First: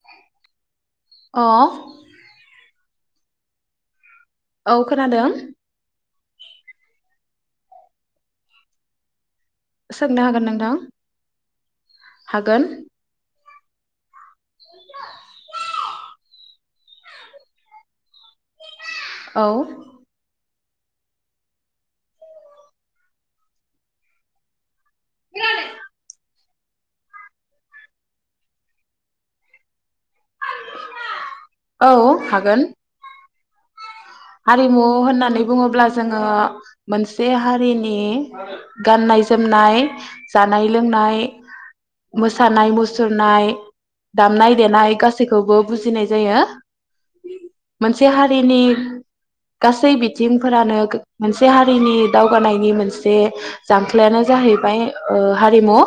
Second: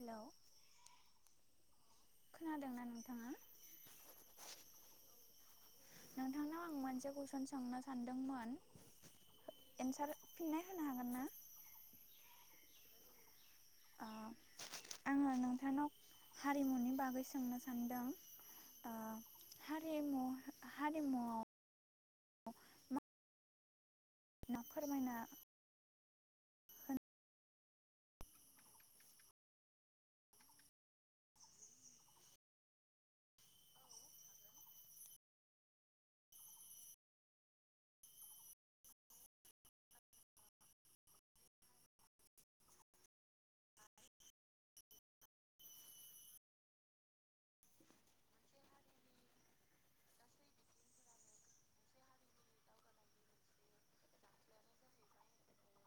हेल' अ खोनादोंना नामा? नोंथां औ खोनादों नोंथांनाव आं मोनसे कुइसन सों सोंनो सान्दोंमोन एन्सार सोंनो हागोन फिननाय नोंथां होनो हागोन ना हागोन [inaudible] आङो नोंथांनाव हारिमुनि बागै सोंनो सान्दों औ हारिमुआव मा [inaudible] [unintelligible] औ हागोन हारिमु होननानै बुङोब्ला जोङो मोनसे हारिनि गाननाय जोमनाय जानाय लोंनाय मोसानाय मुसुरनाय दामनाय देनाय गासैखौबो बुजिनाय जायो मोनसे हारिनि गासै बिथिंफोरानो मोनसे हारिनि दावगानायनि मोनसे जांख्लायानो जाहैबाय हारिमु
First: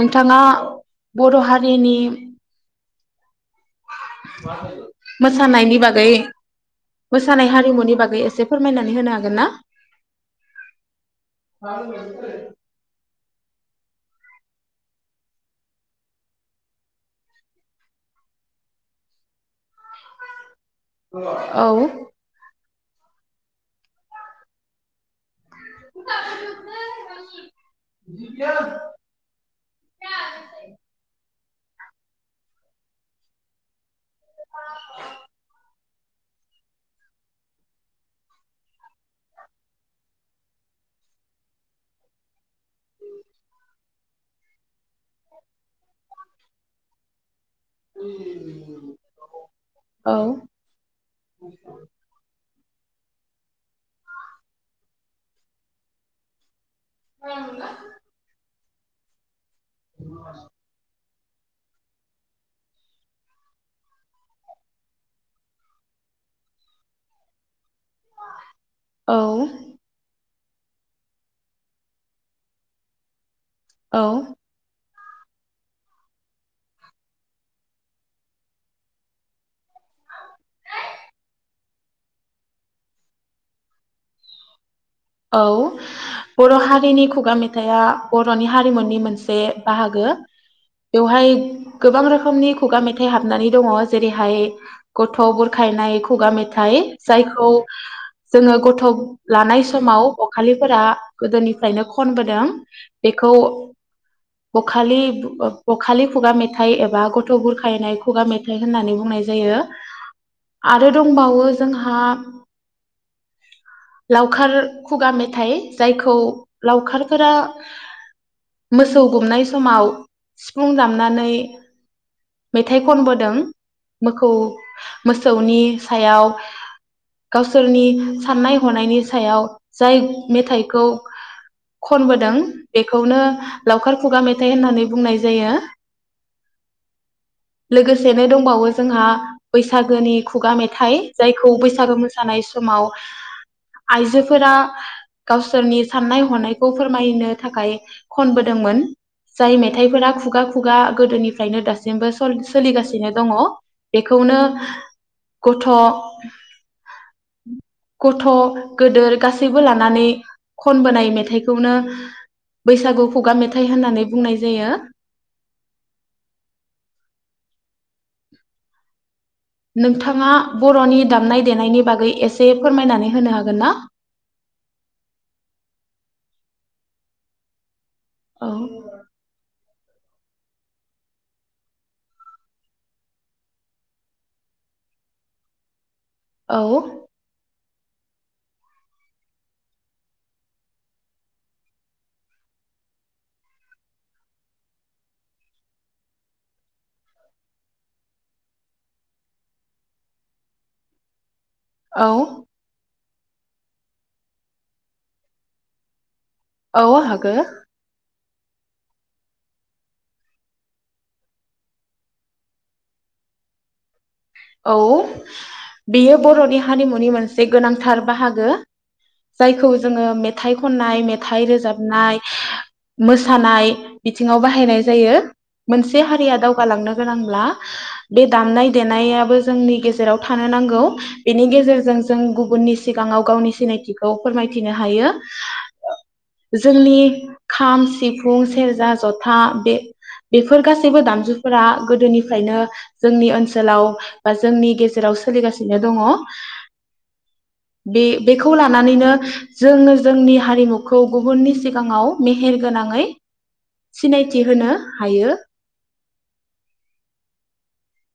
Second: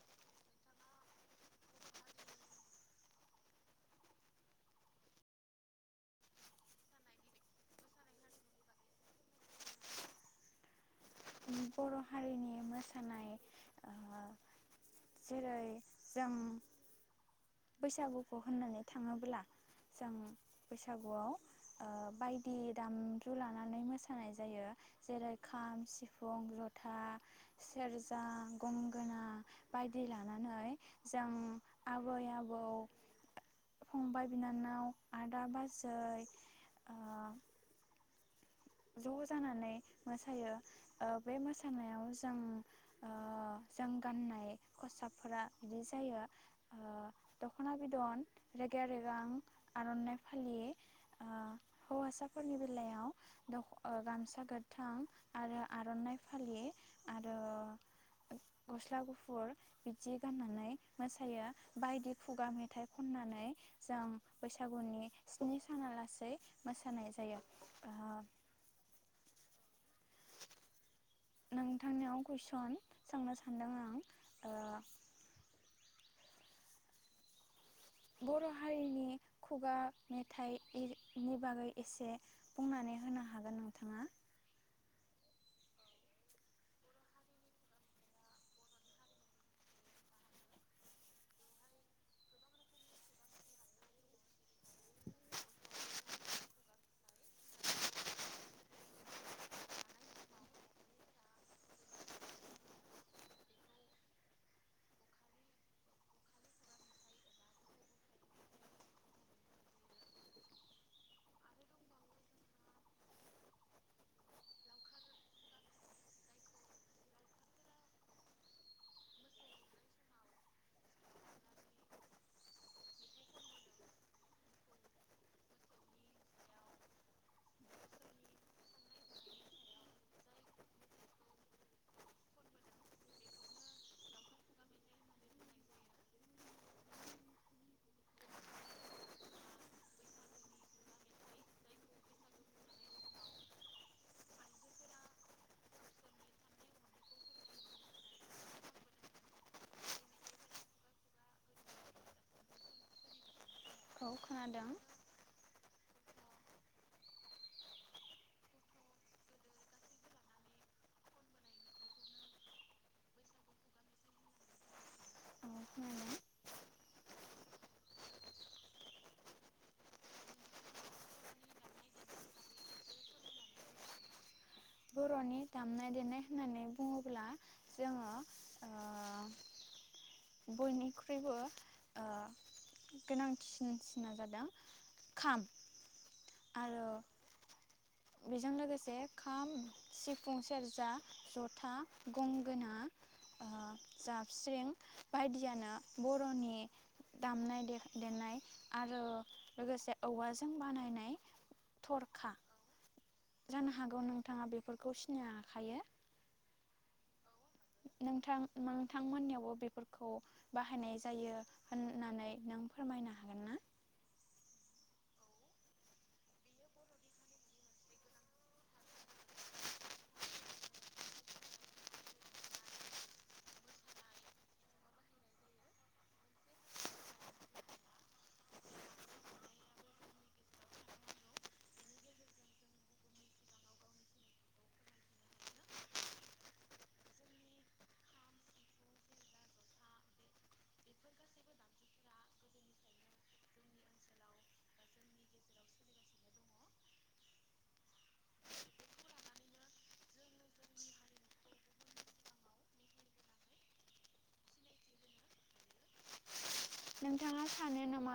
नोंथाङा बर' हारिनि मोसानायनि बागै मोसानाय हारिमुनि बागै एसे फोरमायनानै होनो हागोन ना बर' हारिनि मोसानाय जेरै जों बैसागुखौ होननानै थाङोब्ला जों बैसागुआव औ बायदि दामजु लानानै मोसानाय जायो जेरै खाम सिफुं जथा सेरजा गंगोना बायदि लानानै जों आबै-आबौ फंबाय बिनानाव आदा बाजै ओ ज' जानानै मोसायो ओ बे मोसानायाव जों ओ जों गाननाय खसाबफोरा बिदि जायो दख'ना बिदन रेगे रेगां औ आर'नाइ फालि ओ हौवासा फोरनि बेलायाव ओ गामसा गोथां आरो आर'नाइ फालि आरो गस्ला गुफुर बिदि गाननानै मोसायो बायदि खुगा मेथाइ खननानै जों बैसागुनि स्नि साना लासै मोसानाय जायो ओ औ नोंथांनियाव कुइसन सोंनो सानदों आं औ [inaudible] बर' हारिनि खुगा मेथाइनि बागै एसे बुंनानै होनो हागोन नोंथाङा औ बर' हारिनि खुगा मेथाइआ बर'नि हारिमुनि मोनसे बाहागो बेवहाय गोबां रोखोमनि खुगा मेथाइ हाबनानै दङ जेरैहाय गथ' बुरखायनाय खुगा मेथाइ जायखौ जोङो गथ' लानाय समाव बखालिफोरा गोदोनिफ्रायनो खनबोदों बेखौ बखालि बखालि खुगा मेथाइ एबा गथ' बुरखायनाय खुगा मेथाइ होननानै बुंनाय जायो आरो दंबावो जोंहा लावखार खुगा मेथाइ जायखौ लावखारफोरा मोसौ गुमनाय समाव सिफुं दामनानै मेथाइ खनबोदों मोखौ मोसौनि सायाव गावसोरनि साननाय हनायनि सायाव जाय मेथाइखौ खनबोदों बेखौनो लावखार खुगा मेथाइ होननानै बुंनाय जायो लोगोसेनो दंबावो जोंहा बैसागोनि खुगा मेथाइ जायखौ बैसागो मोसानाय समाव आइजो फोरा गावसोरनि साननाय हनायखौ फोरमायनो थाखाय खनबोदोंमोन जाय मेथाइफोरा खुगा खुगा गोदोनिफ्रायनो दासिमबो स-सोलिगासिनो दङ औ बेखौनो खोनादों औ गथ' गथ' गोदोर गासैबो लानानै खनबोनाय मेथाइखौनो बैसागु खुगा मेथाइ होननानै बुंनाय जायो खोनादों नोंथाङा बर'नि दामनाय देनायनि बागै एसे फोरमायनानै होनो हागोन ना बर'नि दामनाय देनाय होननानै बुङोब्ला जोङो औ ओ बयनिख्रुइबो ओ गोनांथिसिना जादों खाम औ आरो बेजों लोगोसे खाम सिफुं सेरजा जथा गंगोना ओ जाबस्रिं बायदियानो बर'नि दामनाय दे-देनाय आरो लोगोसे औवाजों बानायनाय औ थरखा जानो हागौ नोंथाङा बेफोरखौ सिनायहाखायो औ हागो नोंथां नोंथांमोननियावबो बेफोरखौ बाहायनाय जायो होननानै नों फोरमायनो हागोन ना औ बेयो बर'नि हारिमुनि मोनसे गोनांथार बाहागो जायखौ जोङो मेथाइ खननाय मेथाइ रोजाबनाय मोसानाय बिथिङाव बाहायनाय जायो मोनसे हारिया दावगालांनो गोनांब्ला बे दामनाय देनाया बो जोंनि गेजेराव थानो नांगौ बेनि गेजेरजों जों गुबुननि सिगाङाव गावनि सिनायथिखौ फोरमायथिनो हायो जोंनि खाम सिफुं सेरजा जथा बे बेफोर गासैबो दामजुफोरा गोदोनिफ्रायनो जोंनि ओनसोलाव बा जोंनि गेजेराव सोलिगासिनो दङ बे बेखौ लानानैनो जोङो जोंनि हारिमुखौ गुबुननि सिगाङाव मेहेर गोनाङै सिनायथि होनो हायो नोंथाङा सानो नामा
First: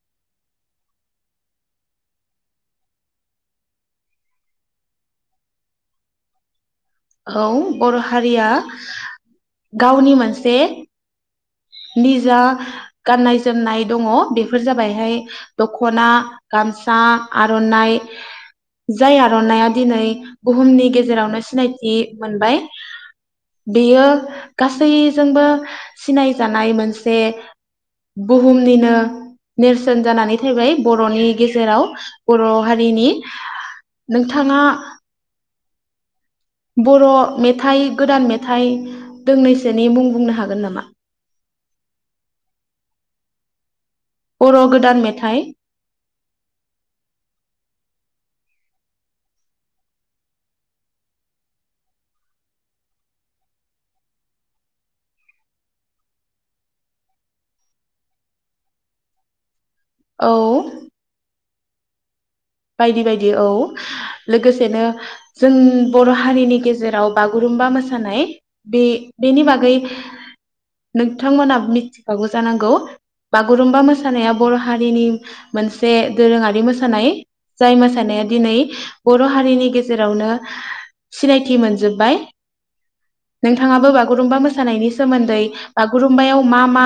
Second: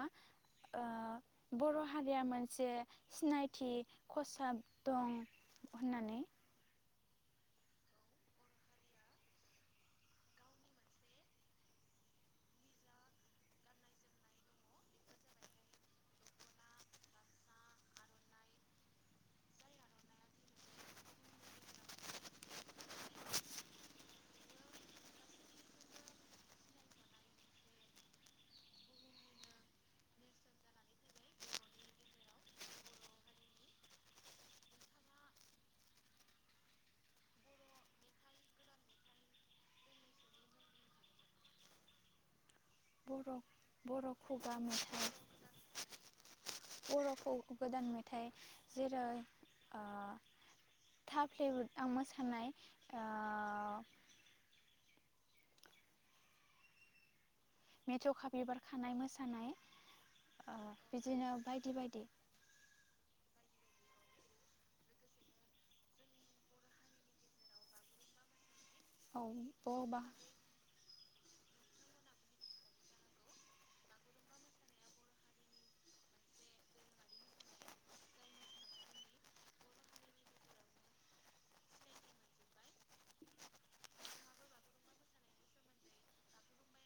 ओ बर' हारिया मोनसे सिनायथि खसाब दं होननानै औ बर' हारिया गावनि मोनसे निजा गाननाय जोमनाय दङ बेफोर जाबायहाय दखना गामसा आर'नाइ जाय आर'नाया दिनै बुहुमनि गेजेरावनो सिनायथि मोनबाय बेयो गासैजोंबो सिनायजानाय मोनसे बुहुमनिनो नेरसोन जानानै थैबाय बर'नि गेजेराव बर' हारिनि नोंथाङा बर' मेथाइ गोदान मेथाइ दोंनैसोनि मुं बुंनो हागोन नामा बर' बर' खुगा बर' गोदान मेथाइ बर'खौ गोदान मेथाइ जेरै ओ थाफ्ले बुदां मोसानाय ओ मेथ'खा बिबार खानायनि सोमोन्दै औ ओ बिदिनो ओमफाय बायदि बायदि बायदि बायदि औ लोगोसेनो जों बर' हारिनि गेजेराव बागुरुम्बा मोसानाय बे औ बेनि बागै बबा नोंथांमोना मिथिखागौ जानांगौ बागुरुम्बा मोसानाया बर' हारिनि मोनसे दोरोङारि मोसानाय। जाय मोसानाया दिनै बर' हारिनि गेजेरावनो सिनायथि मोनजोब्बाय नोंथाङाबो बागुरुमबा मोसानायनि सोमोन्दै बागुरुम्बायाव मा मा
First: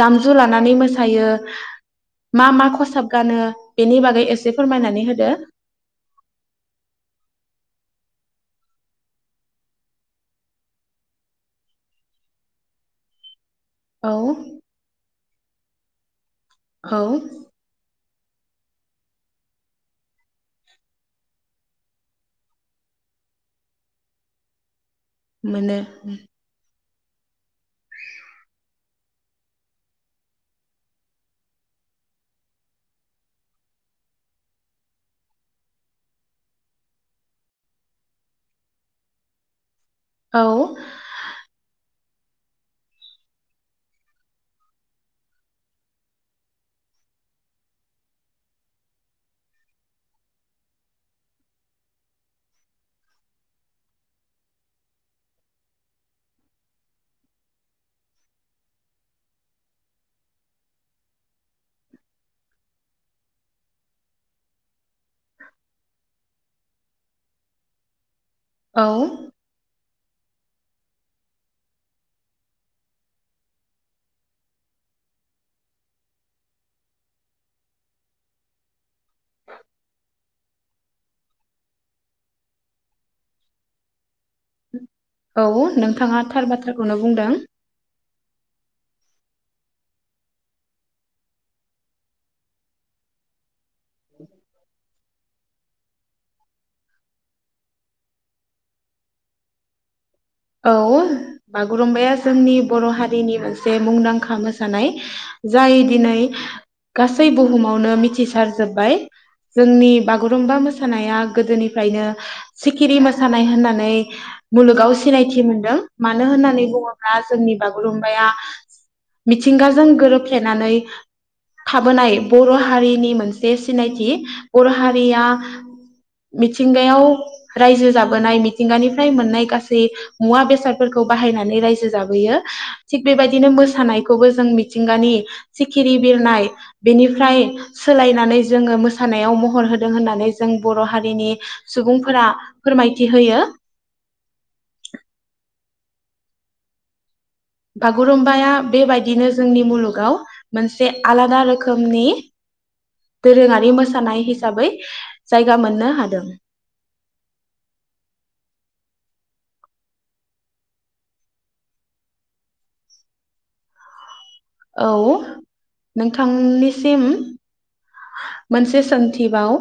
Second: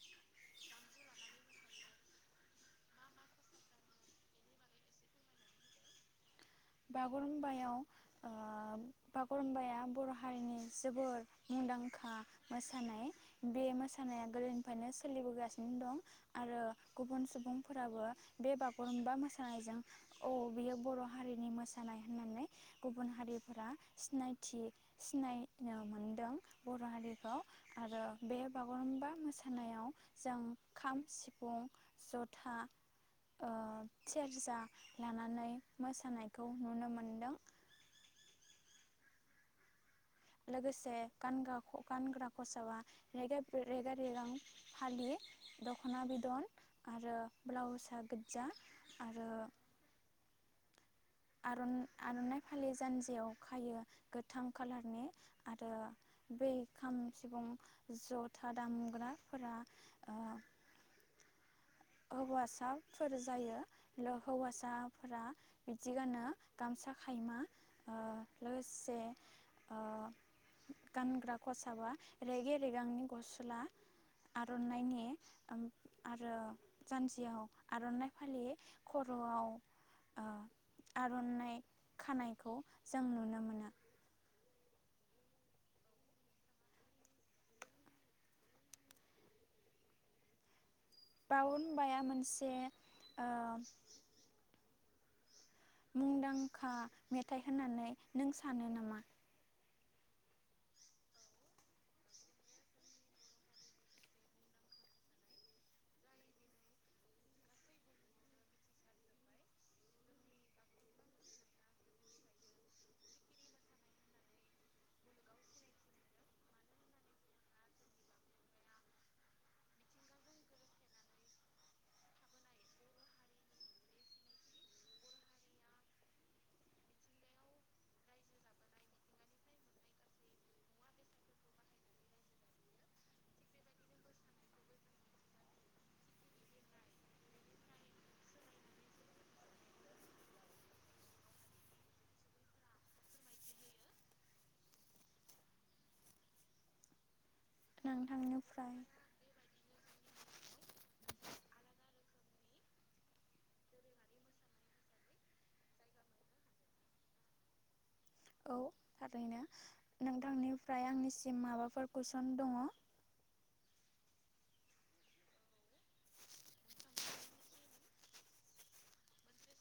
दामजु लानानै मोसायो मा मा खसाब गानो बेनि बागै एसे एसे फोरमायनानै होदो बागुरुम्बायाव ओ बागुरुम्बाया बर' हारिनि जोबोर मुंदांखा मोसानाय बे औ मोसानायाबो गोदोनिफ्रायनो सोलिबोगासिनो दं आरो औ गुबुन सुबुंफोराबो बे बागुरुमबा मोसानायजों औ बियो बर' हारिनि मो मोसानाय होननानै गुबुन हारिफोरा सिनायथि सिनायनो मोनो मोनदों बर' बर' हारिखौ आरो बे बागुरुम्बा मोसानायाव जों खाम, सिफुं, जथा ओ सेरजा लानानै मोसानाय नुनो मोनदों। औ लोगोसे गानग्रा गानग्रा खसाबा रेगे रेगां फालि दखना बिदन आरो ब्लाउसआ गोज्जा आरो आरो आर'ननाय फालि जानजियाव खायो गोथां कालारनि आरो बै खाम सिफुं जथा दामग्राफोरा ओ हौवासाफोर जायो हौवासाफोरा बिदि गानो गामसा खायमा। औ लोगोसे ओ गानग्रा खसाबा रेगे रेगांनि गस्ला आरनायनि आरो जानजियाव आर'ननाय फालि खर'आव आर'ननाय खानायखौ जों नुनो मोनो औ नोंथाङा थार बाथ्राखौनो बुंदों बागुरुमबाया मोनसे ओ [inaudible] मुंदांखा मेथाइ होननानै नों सानो नामा? औ बागुरुम्बाया जोंनि बर' हारिनि मोनसे मुंदांखा मोसानाय जाय दिनै गासै बुहुमावनो मिथिसारजोब्बाय जोंनि बागुरुम्बा मोसानाया गोदोनिफ्रायनो सिखिरि मोसानाय होननानै मुलुगाव सिनायथि मोनदों मानो होननानै बुङोब्ला जोंनि बागुरुमबाया मिथिंगाजों गोरोबफ्लेनानै थाबोनाय बर' हारिनि मोनसे सिनायथि बर' हारिया मिथिंगायाव रायजो जाबोनाय मिथिंगानिफ्राय मोननाय गासै मुवा बेसादफोरखौ बाहायनानै रायजो जाबोयो थिग बेबायदिनो मोसानायखौबो जों मिथिंगानि सिखिरि बिरनाय बेनिफ्राय सोलायनानै जोङो मोसानायाव महर होदों होननानै जों बर' हारिनि सुबुंफोरा फोरमायथि होयो। बागुरुम्बाया नोंथांनिफ्राय बेबायदिनो जोंनि मुलुगाव मोनसे आलादा रोखोमनि दोरोङारि मोसानाय हिसाबै जायगा मोननो हादों औ थारैनो नोंथांनिफ्राय आंनिसिम माबाफोर कुइसन दङ? औ नोंथांनिसिम मोनसे सोंथिबाव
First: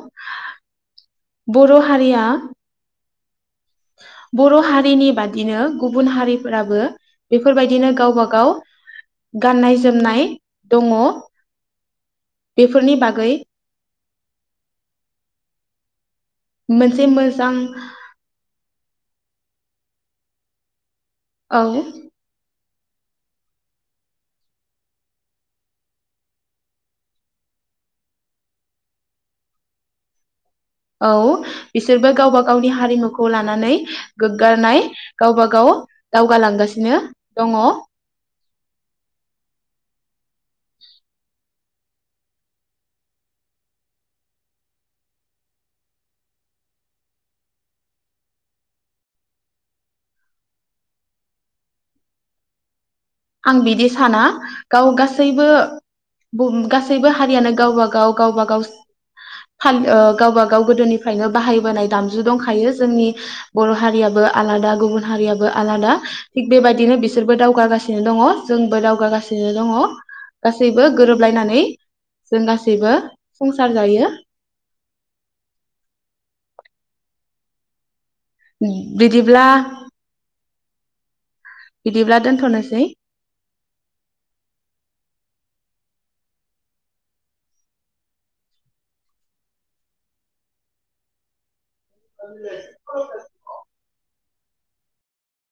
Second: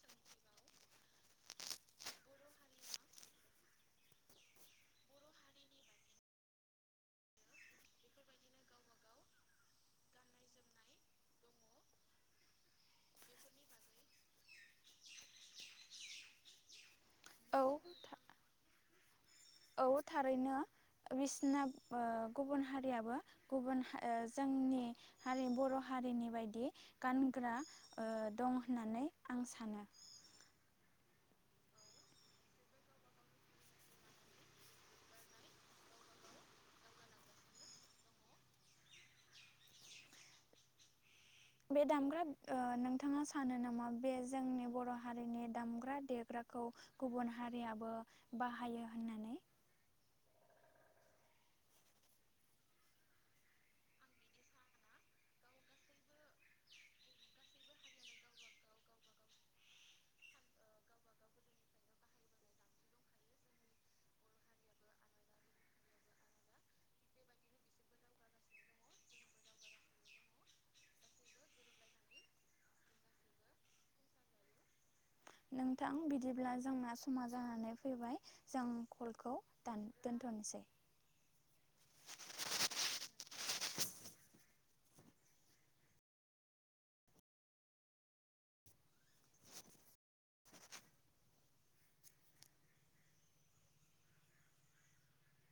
बर' हारिया बर' हारिनि बादिनो गुबुन हारिफोराबो बेफोरबायदिनो गावबा गाव गाननाय जोमनाय दङ बेफोरनि बागै मोन से मोजां औ औ थारैनो। बिसिना औ ओ गुबुन हारियाबो गुबुन ओ जोंनि हारि बर' हारिनि बायदि गानग्रा ओ दं होननानै आं सानो। औ इसोरबो गावबा गावनि हारिमुखौ लानानै गोग्गानाय गावबा गाव दावगालांगासिनो दङ। बे दामग्रा ओ नोंथाङा सानो नामा बे जोंनि बर' हारिनि दामग्रा देग्राखौ गुबुन हारियाबो बाहायो होननानै? आं बिदि साना गाव गासैबो बुम गासैबो हारियानो गावबा गाव गावबा गाव ओ फा गावबा गाव गोदोनिफ्रायनो बाहायबोनाय दामजु दंखायो जोंनि बर' हारियाबो आलादा गुबुन हारियाबो आलादा थिग बेबायदिनो बिसोरबो दावगागासिनो नो दङ जोंबो दावगागासिनो दङ गासैबो गोरोबलायनानै जों गासैबो संसार जायो। नोंथां बिदिब्ला जोंना समा जानानै फैबाय। जों कलखौ बिदिब्ला दान दोनथ'नोसै बिदिब्ला दोनथनोसै। [unintelligible]